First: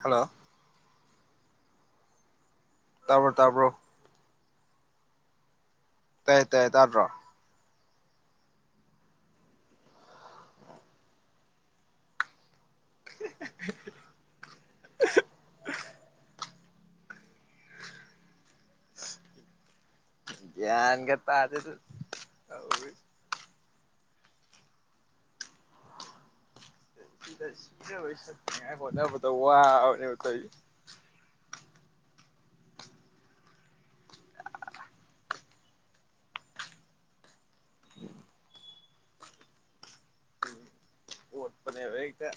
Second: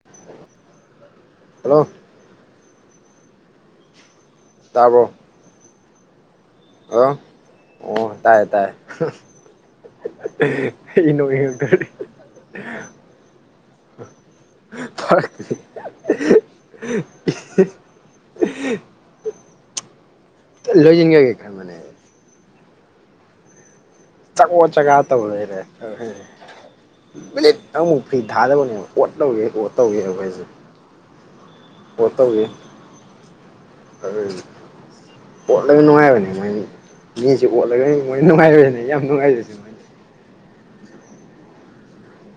Hello hello ꯇꯥꯕ꯭ꯔꯣ ꯇꯥꯕ꯭ꯔꯣ ꯇꯥꯔꯕꯣ ꯇꯥꯏꯌꯦ ꯇꯥꯏꯦ ꯇꯥꯔ꯭ꯔꯣ ꯑꯣ ꯇꯥꯏꯌꯦ ꯇꯥꯏꯌꯦ ꯑꯩ ꯅꯣꯛꯅꯤꯡꯉꯛꯀꯗꯧꯔꯤ ꯎꯝ [unintelligible] [inaudible] ꯐꯔꯛ ꯒꯌ꯭ꯥꯟꯒꯥ ꯂꯣꯏꯁꯤꯟꯈ꯭ꯔꯒꯦ ꯇꯥꯗꯦꯗ ꯈꯟꯕꯅꯦ ꯇꯧꯔꯤꯁꯤ ꯆꯉꯣ ꯆꯒꯥ ꯇꯧ ꯂꯩꯔꯦ ꯁꯤꯗ ꯃꯤꯅꯤꯠꯃꯨꯛ ꯁꯤꯅꯕꯩ ꯐ꯭ꯔꯤ ꯁꯛꯅꯉꯥꯏ ꯊꯥꯗꯕꯅꯦꯕ ꯑꯣꯠ ꯍꯣꯠꯅꯕꯗ ꯇꯧꯒꯦ ꯑꯣꯠ ꯇꯧꯒꯦ ꯋꯥꯕꯅꯦꯕ ꯍꯥꯏꯕ ꯑꯩꯁꯦ ꯇꯧꯔꯤꯁꯦ ꯄꯣ ꯇꯧꯋꯤ ꯑꯗꯨꯗꯤ [unintelligible] ꯑꯣꯠꯂꯒ ꯅꯨꯡꯉꯥꯏꯕꯅꯦ ꯃꯣꯏꯅꯤ ꯃꯤꯁ ꯑꯣꯠꯂꯒꯅꯤ ꯃꯣꯏꯅ ꯅꯨꯡꯉꯥꯏꯕꯅꯤꯅꯦ ꯌꯥꯝ ꯅꯨꯡꯉꯥꯏꯖꯁꯨ ꯑꯣꯠꯄꯅꯦꯕ ꯍꯦꯛꯇꯥ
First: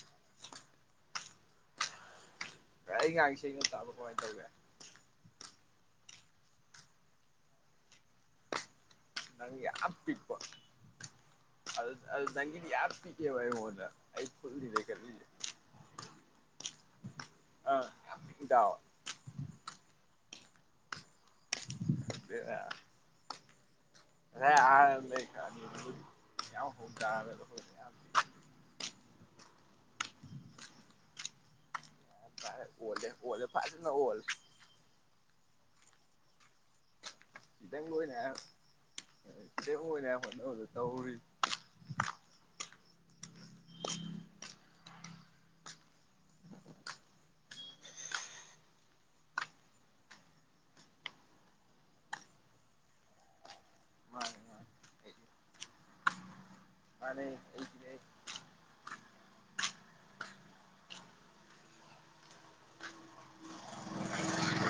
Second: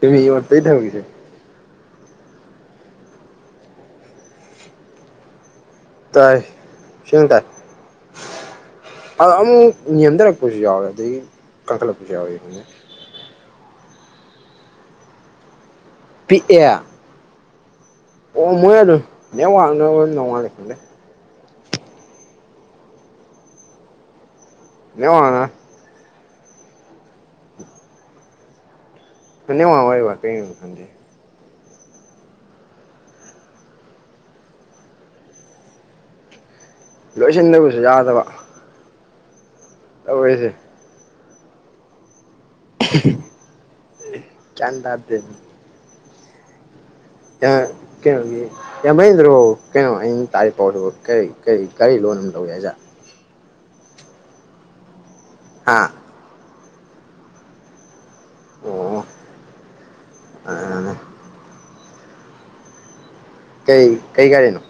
ꯇꯃꯤ ꯋꯥꯔ ꯇꯩ ꯊꯧꯦ [unintelligible] ꯑꯩ ꯉꯥꯡꯁꯦ ꯁꯦꯡꯅ ꯇꯥꯕ ꯀꯃꯥꯏꯅ ꯇꯧꯒꯦ ꯇꯥꯏ ꯁꯦꯡꯅ ꯇꯥꯏ ꯑꯗ ꯑꯃꯨꯛ ꯅꯦꯝꯊꯔꯛꯄꯁꯨ ꯌꯥꯎꯋꯦ ꯑꯗꯒꯤ ꯀꯟꯈꯠꯂꯛꯄꯁꯨ ꯌꯥꯎꯋꯦ ꯀꯦ ꯋꯥꯏ ꯃꯗ ꯑꯩ ꯐꯜ ꯔꯦꯀꯔꯤꯦ [unintelligible] ꯄꯤꯛꯑꯦ ꯑꯣ ꯃꯣꯏ ꯑꯗꯨ ꯅ ꯋꯥꯡꯅꯕ ꯅꯅꯨꯡꯉ ꯂꯩꯦꯀꯗꯦ [unintelligible] ꯕꯦꯔꯥ ꯉꯥꯁꯥꯏ ꯑꯍꯟꯕꯩ ꯅꯦꯠꯋꯥꯛꯅ ꯌꯥꯝ ꯍꯧꯅ ꯇꯔꯃꯤ ꯀꯉ ꯋꯥꯔꯤ ꯋꯥꯥꯛ ꯀꯩꯅ ꯈꯗꯦ [unintelligible] ꯐꯔꯦ ꯑꯣꯂꯦ ꯑꯣꯂꯦ ꯐꯖꯦ ꯅ ꯑꯣꯜ ꯂꯣꯏꯁꯤꯟꯗꯕꯁꯨ ꯌꯥꯗꯕ ꯇꯧꯔꯤꯁꯦ [unintelligible] ꯇꯧꯔꯤ ꯒꯌ꯭ꯥꯟ ꯇꯥꯗꯔ꯭ꯦꯅꯦ ꯌꯥ ꯀꯌꯥꯒ [unintelligible] ꯌꯥꯝꯃꯦꯟꯗ꯭ꯔꯣ ꯀꯩꯅꯣ ꯑꯩꯅ ꯇꯥꯔꯤ ꯄꯥꯎꯗꯨꯕꯨ ꯀꯔꯤ ꯀꯔꯤ ꯀꯔꯤ ꯂꯣꯟ ꯑꯃ ꯇꯧꯏ ꯍꯥꯏꯖꯤ꯫ ꯍꯥ ꯃꯅꯤ ꯑꯣ ꯑꯅꯦ ꯀꯩ ꯀꯩ ꯒꯥꯔꯤꯅꯣ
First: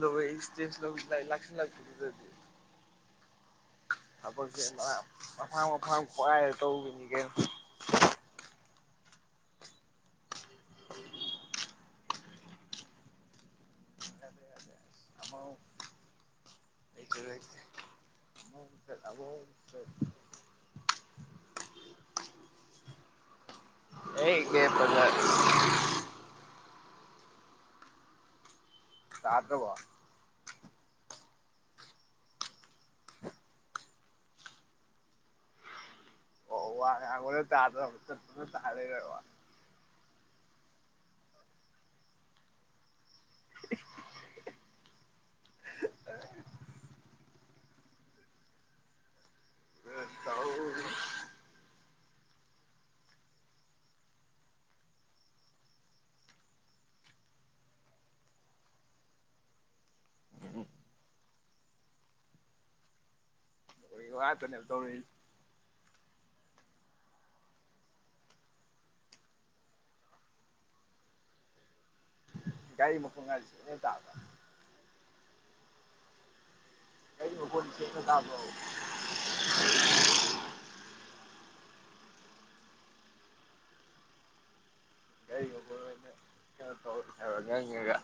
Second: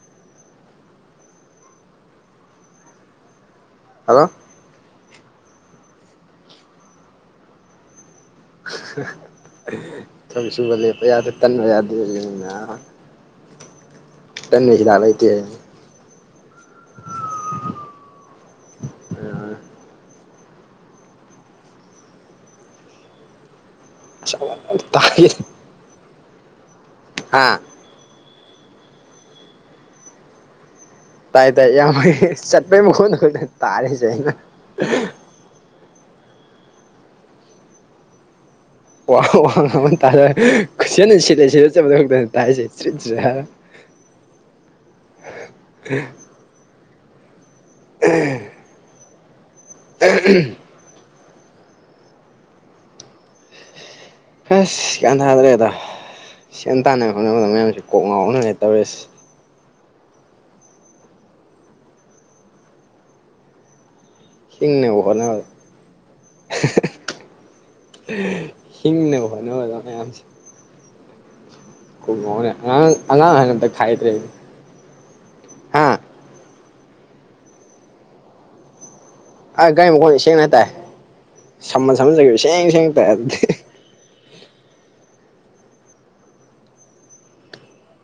ꯗ ꯩ ꯏꯁꯇꯦꯁ ꯂ ꯂ ꯂꯥꯛ ꯂꯥꯛꯗꯤ [unintelligible] ꯍꯜꯂꯣ ꯊꯕꯛꯁꯦ ꯃꯐꯥꯡ ꯃꯐꯥꯡ ꯈ꯭ꯋꯥꯏꯔ ꯇꯧꯕꯅꯤ ꯀꯩꯅꯣ ꯊꯕꯛ ꯁꯨꯕ ꯂꯦꯞꯄ ꯌꯥꯗꯦ ꯇꯟꯕ ꯌꯥꯗꯦꯅ ꯇꯟꯕꯩ ꯍꯤꯗꯥꯛ ꯂꯩꯇꯦꯗꯨꯅꯤ [unintelligible] ꯑꯕꯣ [unintelligible] ꯑꯩ ꯀꯦ ꯃꯖ ꯇꯥꯒꯦ [unintelligible] ꯍꯥ ꯇꯥꯗ꯭ꯔꯕꯣ ꯇꯥꯏ ꯇꯥꯏ ꯏꯌꯥꯝꯕꯩ ꯆꯠꯄꯩ ꯃꯈꯣꯟꯗ ꯈꯪꯇꯅꯤ ꯇꯥꯔꯤꯁꯦ ꯑꯩꯅ ꯑꯣ ꯋꯥ ꯉꯥꯡꯕꯅ ꯇꯥꯗꯔ꯭ꯕ ꯑꯝꯇ ꯇꯥꯔꯦꯒ ꯋꯥ ꯋꯥ [unintelligible] ꯍ [inaudible] ꯎꯝ ꯎ [unintelligible] ꯑꯁ ꯒꯌ꯭ꯥꯟ ꯊꯥꯗꯔ꯭ꯦꯗ ꯁꯦꯜ ꯇꯥꯅꯕ ꯍꯣꯠꯅꯕꯗ ꯃꯌꯥꯝꯁꯦ ꯀꯣꯛ ꯉꯥꯎꯅ ꯂꯩ ꯇꯧꯔꯤꯁꯦ ꯑꯣꯏ [unintelligible] ꯍꯤꯡꯅꯕ ꯍꯣꯠꯅꯕꯗꯥ ꯍꯤꯡꯅꯕ ꯍꯣꯠꯅꯕꯗ ꯃꯌꯥꯝꯁꯦ ꯀꯣꯛ ꯉꯧꯅꯔꯦꯅꯦ ꯑꯉꯥꯡ ꯑꯍꯟ ꯑꯝꯇꯥ ꯈꯥꯏꯗꯔ꯭ꯦꯅꯦ ꯑꯩꯒꯤ ꯃꯈꫭꯟ ꯁꯦꯡꯅ ꯇꯥꯕꯔꫭ ꯑ ꯒꯥꯔꯤ ꯃꯈꯣꯟꯗ ꯁꯦꯡꯅ ꯇꯥꯏ ꯁꯝꯃꯟ ꯁꯝꯃꯟꯖꯈꯤꯕꯦ ꯁꯦꯡ ꯁꯦꯡꯅ ꯇꯥꯏ ꯑꯗꯨꯗꯤ ꯑꯩꯒ ꯑꯣꯏꯅ ꯀꯩꯅꯣ ꯇꯧꯕ ꯅꯪꯉꯒ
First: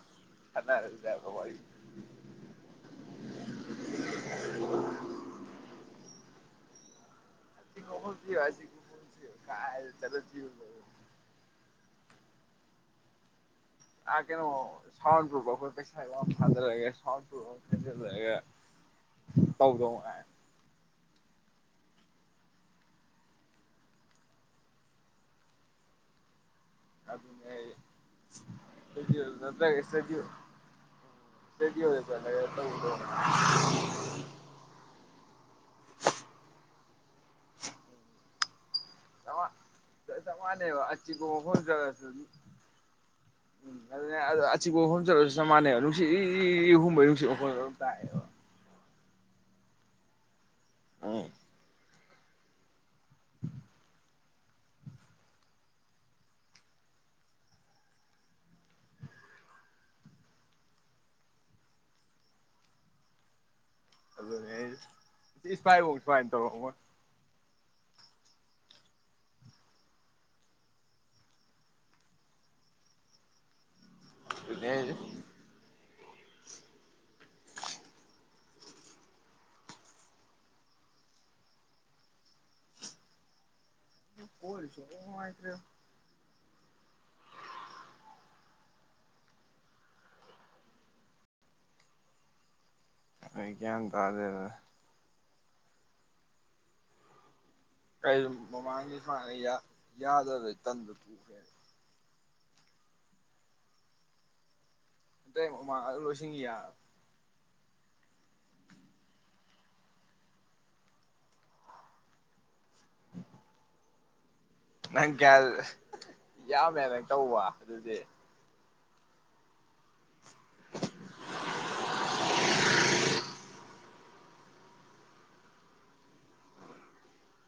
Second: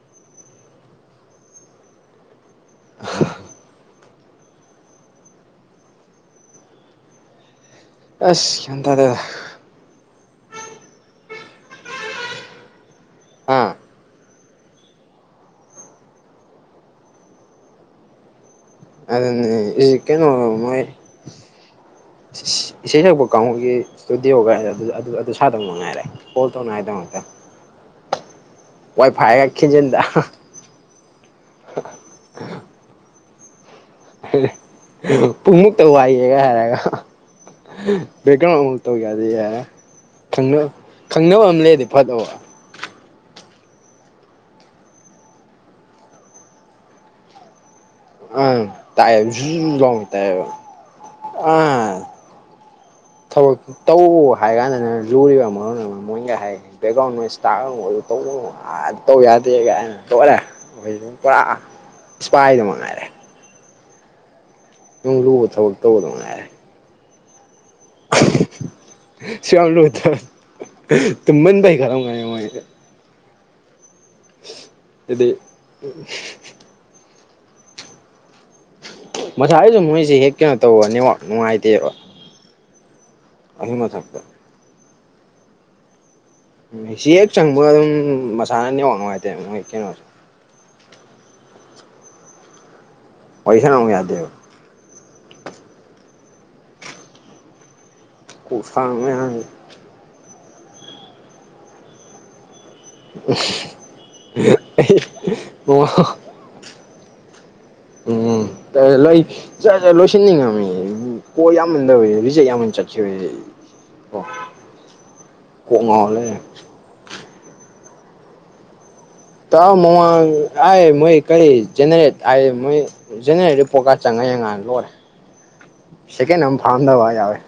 ꯁꯠꯅꯔꯕ ꯑꯁ ꯏꯖꯤꯁꯤ ꯒ꯭ꯌꯥꯟ ꯇꯥꯗꯦꯗ ꯀꯥꯏ ꯆꯗ ꯖꯤꯕ [unintelligible] ꯑꯥ ꯑꯥ ꯀꯩꯅꯣ ꯁꯥꯎ ꯄ ꯄꯦꯁ ꯐꯗꯒꯦ ꯁꯥꯎꯄ ꯈꯖꯒꯦ ꯑꯗꯨꯅꯦ ꯏ ꯀꯩꯅꯣꯃꫭꯏ ꯏꯁꯩ ꯁꯛꯄ ꯀꯥꯡꯕꯨꯒꯤ ꯏꯁꯇꯗꯤꯑꯣꯒꯥꯏ ꯑꯗꯨ ꯁꯥꯗꯧꯅꯉꯥꯏꯔꯦ ꯀꫭꯜ ꯅꯧꯅꯉꯥꯏꯗꫭ ꯑꯗꯨꯅꯦ ꯋꯥꯏ ꯐꯥꯏꯒ ꯈꯤꯟꯖꯤꯟꯗ ꯅꯒꯦꯁꯗꯤ ꯔꯦꯗꯤ ꯑꯣꯏ ꯁꯥꯔ [unintelligible] ꯄꯨꯡꯃꯨꯛꯇ ꯋꯥꯏꯒꯦꯒ ꯍꯥꯏꯔꯒ ꯕꯀꯨꯛꯇ ꯇꯧꯒꯦꯗꯤ ꯌꯥꯔꯦ ꯈꯪꯅ ꯈꯪꯅꯕ ꯑꯃ ꯂꯩꯗꯤ ꯐꯠꯇꯣꯕ ꯎꯝ ꯑꯗꯨꯅꯦ ꯑꯆꯤꯛꯄ ꯃꯐꯝ ꯆꯠꯂꯁꯨ ꯆꯞ ꯃꯥꯟꯅꯩꯕ ꯅꯨꯡꯁꯤꯠ ꯏ ꯍꯣꯡꯕꯩ ꯅꯨꯡꯁꯤꯠ ꯍꯣꯡ ꯇꯥꯏꯌꯦ ꯑꯝ ꯇꯥꯏ ꯖꯨ ꯂꯥꯎꯅ ꯇꯥꯏ ꯑꯦꯕ ꯎꯝ ꯊꯕꯛ ꯇꯧ ꯍꯥꯏ ꯀꯥꯟꯗꯅ ꯂꯨꯔꯤꯕ ꯃꯔꯝ ꯑꯃ ꯃꯣꯏꯒ ꯍꯥꯏ ꯕꯦꯛꯒ꯭ꯔꯥꯎꯟ ꯅꯣꯏ ꯏꯁ ꯇꯧꯕ ꯇꯧ ꯌꯥꯗꯦ ꯀꯥꯥꯏꯅ ꯇꯧꯔꯦ ꯑꯣꯏ ꯑꯗꯨꯝ ꯄꯨꯔꯥ ꯏꯁꯄꯥꯏꯗꯨꯃꯛ ꯉꯥꯏꯔꯦ ꯑꯗꯨꯅꯦ ꯑꯩ ꯂꯨꯕ ꯊꯕꯛ ꯏꯁꯐꯥꯏꯐꯧ ꯇꯧꯕꯗ ꯁꯨꯃꯥꯏ ꯇꯧꯔꯝꯃꯣꯏ ꯁꯨꯝ ꯂꯨꯊ ꯇꯨꯃꯟꯕꯩ ꯈꯔꯒꯦ ꯑꯗꯨꯅꯦ ꯍꯥꯏꯁꯦ ꯑꯗꯨꯗꯤ ꯃꯁꯥꯏꯁꯨ ꯃꯣꯏꯁꯦ ꯍꯦꯛ ꯀꯩꯅꯣ ꯇꯧꯕ ꯅꯦꯠꯋꯥꯛ ꯅꯨꯡꯉꯥꯏꯇꯦꯕ ꯑꯗꯨ ꯃꯊꯛꯇ ꯄꫭꯔꯤꯁꯨ ꯅꯨꯡꯉꯥꯏꯇ꯭ꯔꯦ ꯎꯝ ꯑꯁꯤ ꯍꯦꯛ ꯆꯪꯕꯒ ꯑꯗꯨꯝ ꯃꯁꯥꯅꯅꯦꯋꯥ ꯅꯨꯡꯉꯥꯏꯇꯦ ꯃꯣꯏ ꯀꯩꯅꯣꯁꯦ ꯑꯩꯏ ꯋꯥꯔꯤ ꯌꯥꯟ ꯁꯥꯟꯅꯧ ꯌꯥꯗꯦꯕ ꯇꯥꯗꯦꯗ ꯑꯩꯖꯨ ꯀꯣꯛ ꯃꯃꯥꯡꯒꯤ ꯁꯥꯡ ꯃꯌꯥꯝ ꯐꯥꯅꯤꯌꯥ ꯌꯥꯗꯕ꯭ꯔꯦ ꯇꯟꯗꯨ ꯄꯨꯈꯦ ꯋꯥ [unintelligible] ꯎꯝ ꯇꯂꯣꯏꯁꯤꯟꯅꯤꯡꯉꯝꯃꯤ ꯀꫭꯜ ꯌꯥꯝꯃꯟꯗꯕꯩ ꯔꯤꯖꯦꯛ ꯌꯥꯝꯃꯟ ꯆꯠꯈꯤ ꯑꯣ ꯅꯪ ꯀꯌꯥ ꯌꯥꯝ ꯑꯗꯨꯃꯥꯏ ꯇꯧꯕ ꯑꯗꯨꯗꯤ ꯇ ꯃꯃꯥꯡ ꯑꯩ ꯃꯣꯏ ꯀꯔꯤ ꯖꯅꯦꯔꯦꯠ ꯍꯥꯏ ꯃꯣꯏ ꯖꯦꯅꯦꯔꯗ ꯄꯣꯔꯠꯀ ꯆꯪꯉ ꯌꯦꯡꯉꯥꯟ ꯂꯣꯏꯔꯦ ꯁꯦꯀ ꯑꯝ ꯐꯥꯝꯗꯕ ꯋꯥꯎꯑꯦ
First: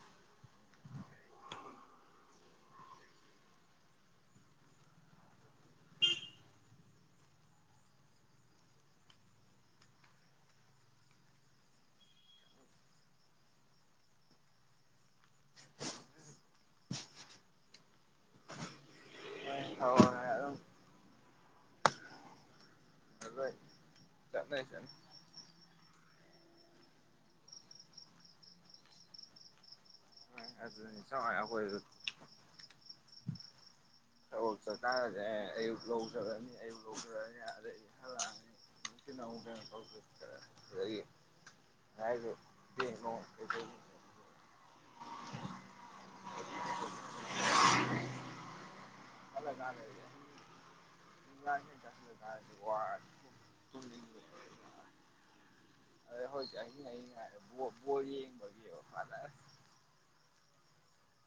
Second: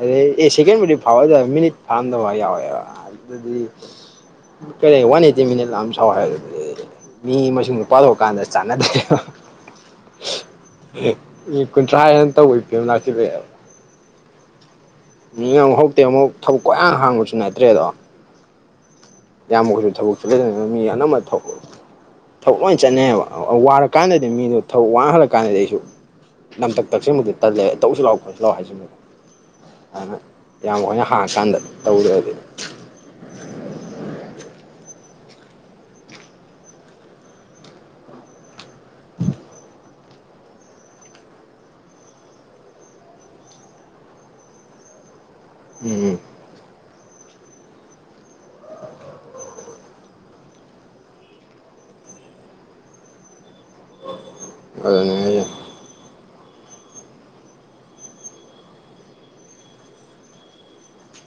ꯑꯩꯗꯤ ꯑꯦ ꯁꯦꯀꯦꯟꯕꯨꯗꯤ ꯐꯥꯕ ꯑꯗꫭ ꯃꯤꯅꯤꯠ ꯐꯥꯔꯝꯗꯕ ꯌꯥꯎꯋꯦ ꯌꯥꯎꯋꯦ ꯑꯗꯨ ꯑꯗꯨꯗꯤ ꯀꯔꯤ ꯋꯥꯟ ꯑꯩꯠꯇꯤ ꯃꯤꯅꯤꯠ ꯂꯥꯝ ꯁꯥꯎ ꯍꯥꯏꯔ ꯃꯤ ꯃꯁꯤꯡꯗꫭ ꯄꯥꯊꫭ ꯀꯥꯟꯗ ꯆꯥꯟꯅꯗꯦꯕ ꯃꯤꯅꯤꯠ ꯀꯨꯟꯊ꯭ꯔꯥ ꯍꯦꯟꯅ ꯇꯧꯕ ꯏꯕꯅꯥꯁꯤ ꯃꯤ ꯉꯥꯡꯍ ꯍꯧꯇꯦ ꯑꯃꯨꯛ ꯊꯕꯛ ꯀꯣꯏꯍꯥꯡ ꯍꯥꯡꯕꯁꯨ ꯅꯠꯇ꯭ꯔꯦꯗꯣ ꯏꯌꯥꯝꯕ ꯈꫭꯏꯁꯨ ꯊꯕꯛ ꯆꯨꯊꯗꯅꯤꯅ ꯃꯤ ꯑꯅꯝꯕ ꯊꯕꯛ ꯂꯣꯏ ꯆꯠꯅꯩꯕ ꯋꯥꯔꯛ ꯀꯥꯟꯅꯗꯦ ꯃꯤꯗꯨ ꯊꯕꯛ ꯋꯥꯡꯍꯜꯂ ꯀꯥꯟꯗꯗꯤ ꯑꯩꯁꯨ ꯅꯝꯇꯛ ꯇꯛꯁꯤꯟꯕꯗꯤ ꯇꯜꯂꯦ ꯇꯧꯁꯤ ꯂꯥꯛꯑꯣ ꯈꫭꯠꯁꯤ ꯂꯥꯛꯑꯣ ꯍꯥꯏꯖꯤꯟꯕꯗꯤ ꯑꯗꯨꯅ ꯌꯥꯝ ꯍꯣꯏꯅ ꯍꯥꯡꯉꯀꯥꯟꯗ ꯇꯧꯔꯦꯗꯤ ꯊꯕꯛ ꯆꯠ ꯀꯥꯟꯗꯗꯤ ꯑꯦ ꯑꯌꯨꯛ ꯂꯧꯊꯔꯑꯅꯤ ꯑꯌꯨꯛ ꯂꯧꯊꯔꯛꯑꯅꯤ ꯑꯗꯗꯒꯤ ꯍꯜꯂꯛꯑꯅꯤ ꯅ ꯑꯃꯨꯒꯥꯎꯁ ꯂꯩꯌꯦ [unintelligible] ꯥꯏꯗ [unintelligible] ꯎꯝ ꯎꯝ ꯈꯜꯂꯀꯥꯟꯗꯗꯤ [unintelligible] [inaudible] ꯇꯨꯝꯅꯤꯡꯉꯦ ꯑꯩ ꯑꯗꯨꯅꯦ ꯑꯩꯁꯦ ꯑꯩ ꯍꯧꯏꯖꯤꯛ ꯑꯍꯤꯡ ꯑꯍꯤꯡ ꯍꯥꯏꯔ ꯕꯣ - ꯕꯣꯜ ꯌꯦꯡꯕꯒꯤꯕ ꯐꯖꯔꯦ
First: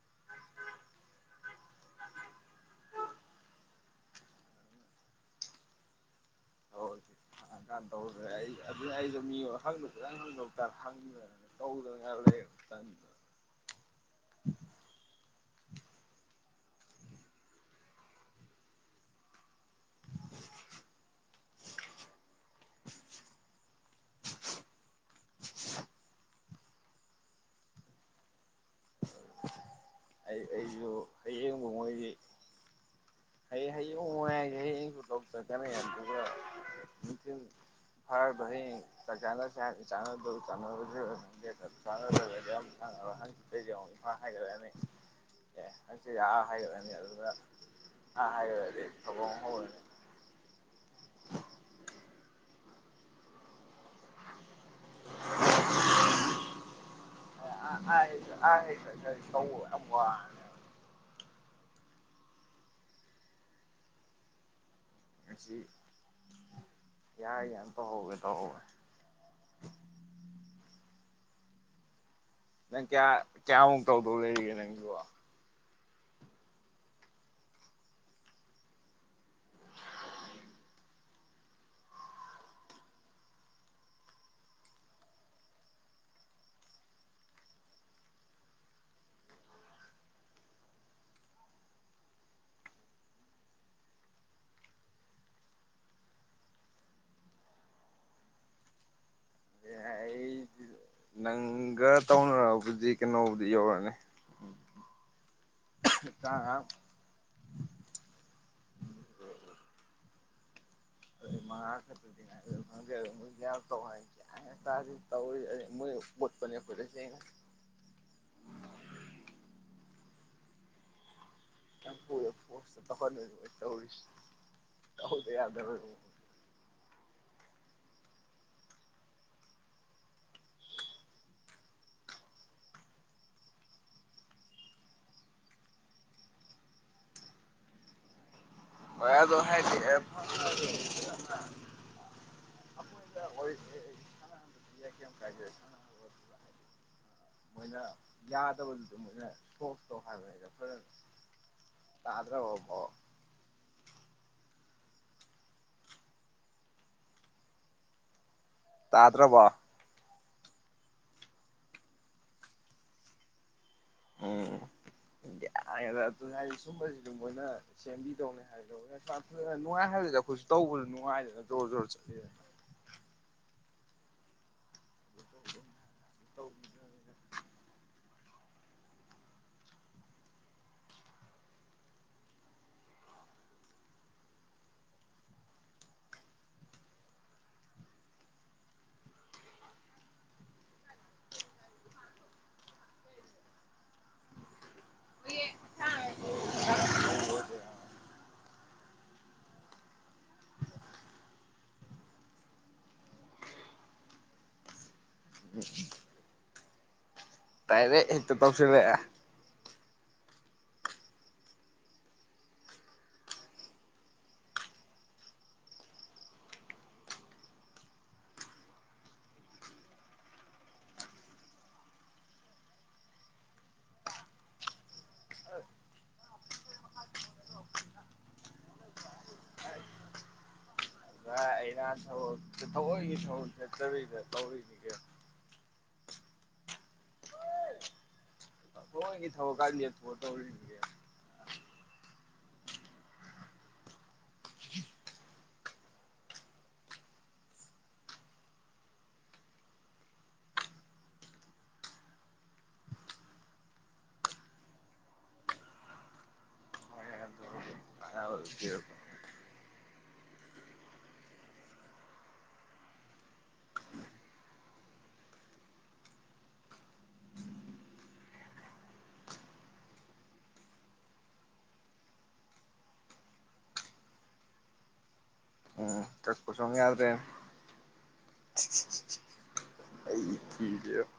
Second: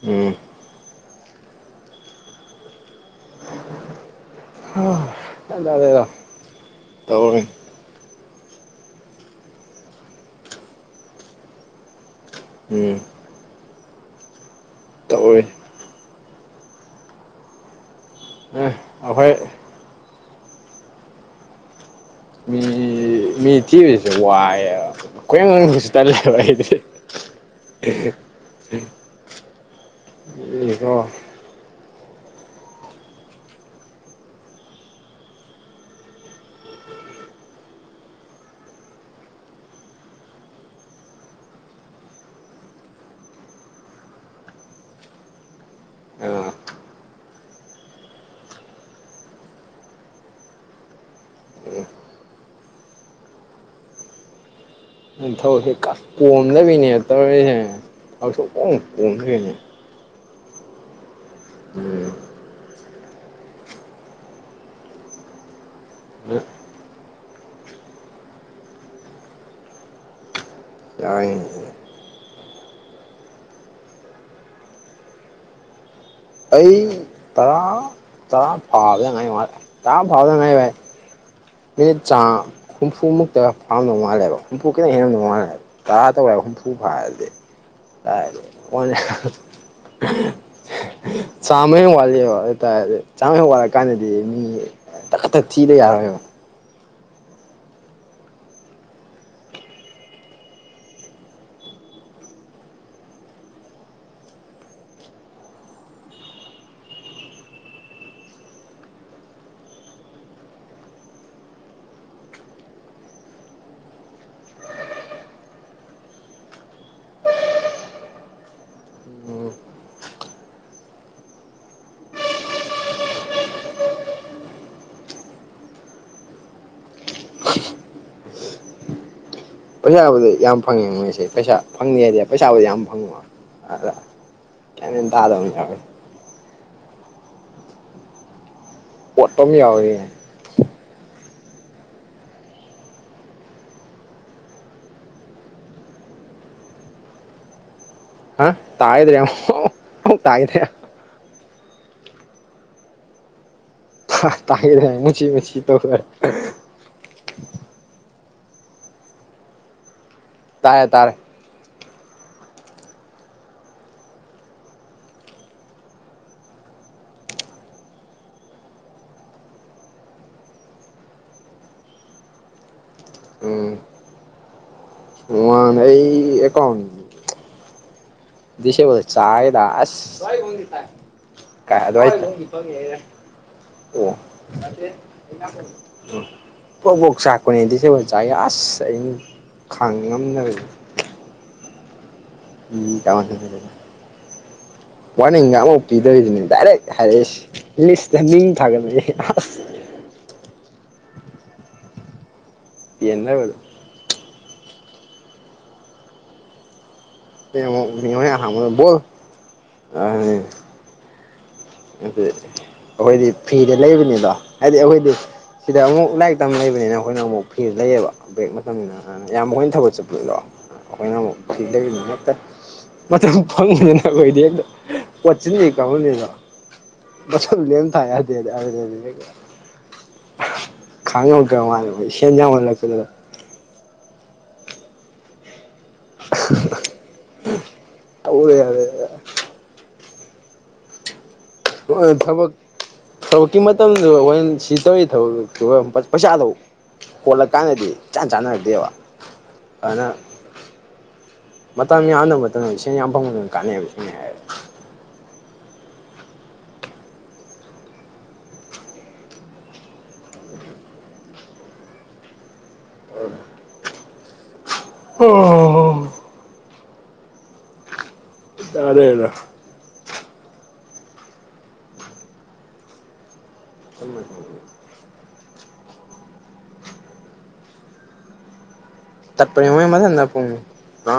ꯎꯝ ꯇꯧꯔꯦ ꯑ ꯀꯥꯟꯅ ꯇꯧꯈ꯭ꯔꯦ ꯑꯩ ꯑꯗꯨ ꯑꯩꯖꯨ ꯃꯤ ꯑꯣ ꯍꯪꯖꯨ ꯐꯖꯟ ꯍꯪꯗꯣꯛꯇ ꯍꯪꯗ꯭ꯔꯦ ꯍꯧꯗꯅ ꯂꯩꯌꯦꯕ ꯇꯟ ꯎꯝ ꯇꯧꯔꯤ ꯑꯦ ꯑꯩꯈꯣꯏ ꯃꯤ ꯃꯤ ꯊꯤꯕꯁꯦ ꯋꯥꯏꯑꯦꯕ ꯀꯣꯏꯍꯪ ꯍꯪꯕꯁꯨ ꯇꯜꯂꯦꯕ ꯑꯩꯗꯤ [unintelligible] ꯑꯩ ꯑꯩꯖꯨ ꯃꯤꯀꯣ ꯍꯌꯦꯡꯕ ꯃꯣꯏꯒꯤ ꯍꯌꯦꯡ ꯍꯌꯦꯡꯉꯨ ꯍꯥꯏꯖꯦ ꯍꯌꯦꯡꯁꯨ ꯗꯣꯛꯇꯔ ꯆꯠꯅꯩ ꯃꯌꯥꯝꯗꯨꯒ ꯅꯨꯡꯊꯤꯟ ꯐꯔꯕ ꯍꯌꯦꯡ ꯆꯥꯛ ꯆꯥꯅꯁꯦ ꯍꯥꯏꯕ ꯆꯥꯟꯅꯗꯣꯏ ꯆꯥꯟꯅꯔꯣꯏꯗ꯭ꯔꯥ ꯈꯪꯗꯦ ꯆꯥꯟꯅꯗ꯭ꯔꯒꯗꯤ ꯑꯃꯨꯛ [inaudible] ꯑꯩꯁꯨ ꯑꯃꯨꯛ ꯏꯝꯐꯥꯜ ꯍꯥꯏꯒꯠꯂꯅꯤ ꯑꯦ ꯑꯩꯁꯨ ꯑꯥ ꯍꯥꯏꯒꯠꯂꯅꯤ ꯑꯗꯨꯗ ꯑꯥ ꯍꯥꯏꯒꯠꯂꯗꯤ ꯇꯧꯕꯝ ꯈꯪꯉꯣꯏ ꯎꯝ ꯊꯕꯛꯇꯤ ꯀꯠ ꯀꯣꯝꯂꯕꯤꯅꯦ ꯑꯦ ꯑꯥ ꯑꯥꯏ ꯑꯥꯏ ꯀꯩ ꯀꯩ ꯀꯣꯝꯗꯕꯤꯅꯦ ꯇꯧꯕ ꯌꯥꯝ ꯋꯥꯔꯦ ꯎꯝ ꯉꯁꯤ ꯌꯥꯔ ꯌꯥ ꯇꯧꯍꯧꯋꯦ ꯇꯧꯕꯅꯦ ꯌꯥꯏꯌꯦ ꯅꯪ ꯀꯌꯥ ꯀꯌꯥꯃꯨꯛ ꯇꯧꯗꯧ ꯂꯩꯔꯤꯒꯦ ꯅꯪꯒꯤꯕꯣ ꯑꯩ ꯇꯔꯥꯥ ꯇꯥꯕ꯭ꯔꯣ [unintelligible] ꯃꯤ ꯆꯥꯝ ꯍꯨꯝꯐꯨꯃꯨꯛꯇ ꯐꯪꯉꯝꯗꯧ ꯃꯥꯜꯂꯦꯕ ꯍꯨꯝꯐꯨ ꯈꯤꯇꯪ ꯍꯦꯜꯂꯝꯗꯧꯃꯥꯜꯂꯦꯕ ꯀꯥ ꯇꯧꯋꯦꯕ ꯍꯨꯝꯐꯨ ꯐꯥꯔꯗꯤ ꯑꯥꯗꯤ [unintelligible] [unintelligible] ꯆꯥꯝꯃ ꯍꯦꯟ ꯋꯥꯠꯂꯤꯕ ꯑꯗꯨꯏ ꯇꯥꯔꯗꯤ ꯆꯥꯝꯃ ꯍꯦꯟ ꯋꯥꯠ ꯀꯥꯟꯗꯗꯤ ꯃꯤ ꯇꯛ ꯀꯊꯛ ꯊꯤꯗ ꯌꯥꯔꯣꯏꯕ ꯌꯥꯏꯌꯦ ꯑꯩꯗꯤ ꯅꯪꯒꯔ ꯇꯧꯅꯔꯛꯑꯕꯨꯗꯤ ꯀꯩꯅꯣꯕꯨꯗꯤ ꯌꯧꯔꯛꯑꯅꯤ ꯎꯝ ꯎꯝ [unintelligible] [inaudible] ꯃꯉꯥ ꯈꯛꯇꯗꯤ ꯅꯦ ꯉꯥꯏꯕꯝ ꯈꯪꯗꯦ ꯑꯗꯣ ꯃꯣꯏ ꯌꯥꯝ ꯇꯧ ꯍꯥꯏꯌꯦ ꯒ꯭ꯌꯥꯟꯒ ꯇꯥꯗꯦ ꯇꯧꯔꯤꯖꯦ ꯑꯩ ꯃꯩ ꯄꯨꯠꯄꯅꯦ ꯈꯣꯏꯗꯩꯩꯊꯦꯡꯉꯦ ꯌꯥꯝ ꯊꯨꯔꯦ ꯄꯣꯁꯇ ꯇꯧꯍꯟꯗꯣꯏꯅꯦ ꯇꯧꯔꯤꯁꯦ ꯇꯧꯍꯧꯗ ꯌꯥꯗꯕꯅꯤꯅ ꯄꯩꯁꯥꯕꯨꯗꯤ ꯌꯥꯝ ꯐꯪꯉꯦ ꯃꯣꯏꯁꯦ ꯄꯩꯁꯥ ꯐꯪꯅꯤ ꯍꯥꯏꯗꯤ ꯄꯩꯁꯥꯕꯨꯗꯤ ꯌꯥꯝ ꯐꯪꯕ ꯑꯗ ꯒ꯭ꯌꯥꯟ ꯃꯦꯟ ꯇꯥꯗꯕ ꯑꯃꯥꯥ ꯌꯥꯎꯋꯦ [unintelligible] [inaudible] ꯑꯈꯣꯏꯗ ꯑꯣꯠꯄ [unintelligible] ꯑꯃ ꯌꯥꯎꯔꯤ [inaudible] ꯀꯩꯝ ꯀꯥꯏꯗꯦ ꯁꯅ [unintelligible] ꯃꯣꯏꯅ ꯍꯥ ꯌꯥꯗꯕꯗꯨꯗ ꯇꯥꯒꯤꯗ꯭ꯔꯦ ꯃꯣꯏꯅ ꯑꯃꯨꯛ ꯊꯣꯛꯇꯣ ꯑꯃꯨꯛ ꯍꯥꯏꯕꯅꯤꯗ ꯇꯥꯒꯤꯗ꯭ꯔꯦ ꯐꯖꯟ ꯇꯥꯗ꯭ꯔꯕꯣ ꯑꯝꯐꯧ ꯈ ꯇꯥꯏꯌꯦꯅꯦ ꯃꯨꯁꯤ ꯃꯨꯁꯤ ꯇꯧꯔ ꯇꯥꯗ꯭ꯔꯕꯣ ꯇꯥꯔꯦ ꯇꯥꯔꯦ ꯎꯝ ꯌꯥꯔꯦꯗ ꯑꯗꯨꯅꯦ ꯍꯥꯏꯖꯦ ꯁꯨꯝꯕꯁꯤꯗꯤ ꯃꯣꯏꯅ ꯁꯦꯝꯕꯤꯗꯧꯅꯤ ꯍꯥꯏ [unintelligible] ꯅꯨꯡꯉꯥꯏ ꯍꯥꯏꯕꯅꯤꯗ ꯑꯩꯈꯣꯏꯁꯨ ꯇꯧꯕꯗ ꯅꯨꯡꯉꯥꯏꯗꯅ ꯖꯣꯔ ꯖꯣꯔ ꯆꯠꯂꯤꯅꯦ ꯎꯝ ꯃꯟꯅꯦ ꯑꯩ ꯑꯦꯀꯥꯎꯟ ꯗꯤꯁꯦꯕꯜ ꯆꯥꯏꯑꯦꯗꯥꯥ ꯑꯁ [unintelligible] ꯀꯥꯏ ꯑꯗꯨꯃꯥꯏ ꯑꯣ [inaudible] ꯄ꯭ꯔꯣꯛ ꯄ꯭ꯔꯣꯛ ꯆꯥꯛꯄꯅꯦ ꯗꯤꯁꯦꯕꯜ ꯆꯥꯛꯑꯦ ꯑꯁ ꯑꯩ ꯈꯥꯡ ꯉꯝꯗꯕꯅꯤ [unintelligible] [inaudible] ꯋꯥꯔꯅꯤꯡꯒ ꯑꯃꯨꯛ ꯄꯤꯗꯕꯤꯗꯅꯦ ꯗꯥꯏꯔꯦꯛ ꯍꯥꯏꯔꯛꯏꯁꯤ ꯂꯤꯁꯇ ꯃꯤꯡ ꯊꯥꯒꯠꯄꯖꯤ ꯌꯦꯟꯅꯔꯣꯏꯗ ꯎꯝ ꯁꯤꯗ ꯍꯦꯛꯇ ꯌꯦꯡꯉꯣ [unintelligible] ꯇꯧꯁꯤꯜꯂꯛꯑꯦ ꯕꯣꯜ ꯑ ꯑꯗꯨ ꯑꯈꯣꯏꯗꯤ ꯐ꯭ꯔꯤꯗ ꯂꯩꯕꯅꯤꯗꯣ ꯍꯥꯏꯗꯤ ꯑꯈꯣꯏꯗꯤ ꯁꯤꯗ ꯑꯃꯨꯛ ꯂꯥꯏꯔꯤꯛ ꯇꯝ ꯂꯩꯕꯅꯤꯅ ꯑꯩꯈꯣꯏꯅ ꯑꯃꯨꯛ ꯐ꯭ꯔꯤꯗ ꯂꯩꯌꯦꯕ ꯕ꯭ꯔꯦꯛ ꯃꯇꯝꯅꯤꯅ ꯌꯥꯝ ꯃꯈꯣꯏꯅ ꯊꯕꯛ ꯆꯠꯄꯗꯣ ꯑꯩꯈꯣꯏꯅ ꯑꯃꯨꯛ ꯊꯤꯗꯣꯏꯒꯤ ꯅꯠꯇꯦ ꯃꯇꯝ ꯐꯪꯗꯅꯅ ꯑꯩꯈꯣꯏꯗꯤ ꯄꯣꯠꯆꯤꯟ ꯍꯦꯛ [unintelligible] ꯃꯁꯝ ꯂꯦꯝ ꯇꯥ ꯌꯥꯗꯦ [unintelligible] ꯑꯩꯅ ꯊꯕꯛꯁꯦ ꯊꯑꯣꯏꯀꯤ ꯊꯕꯛ ꯆꯠꯇꯕꯤꯗ ꯇꯧꯔꯤꯅꯤ ꯀꯩꯅꯣ [unintelligible] ꯇꯧꯔꯦ ꯊꯑꯣꯏꯒꯤ ꯊꯕꯛꯀ ꯂꯦꯞꯊꯣꯛꯑ ꯇꯧꯔꯤꯅꯤ ꯍꯣꯏ ꯊꯕꯛ ꯊꯕꯛꯀꯤ ꯃꯇꯝꯗꯨ ꯑꯩꯈꯣꯏꯅ ꯁꯤ ꯇꯧꯔꯤ ꯊꯕꯛꯇꯨꯒ ꯄꯩꯁꯥꯗꯣ ꯍꯣꯠꯂ ꯀꯥꯟꯗꯗꯤ ꯏꯆꯥꯟ ꯆꯥꯟꯅꯔꯛꯇꯦꯕ ꯑꯗꯨꯅ ꯃꯇꯝ ꯌꯥꯝꯅꯕ ꯃꯇꯝꯗ ꯏꯁꯤꯡ ꯌꯥꯝ ꯐꯪꯕꯅ ꯀꯥꯟꯅꯩꯕ ꯅꯨꯡꯉꯥꯏꯕ [unintelligible] ꯑꯣ ꯆꯥꯔꯦꯗ [unintelligible] ꯆꯠꯄꯁꯨ ꯑꯃꯨꯛ ꯌꯥꯗ꯭ꯔꯦ ꯇꯠꯄꯦꯅꯦ ꯃꯣꯏ ꯃꯊꯟꯗ ꯄꯨꯡ ꯊꯤꯗꯦ ꯑ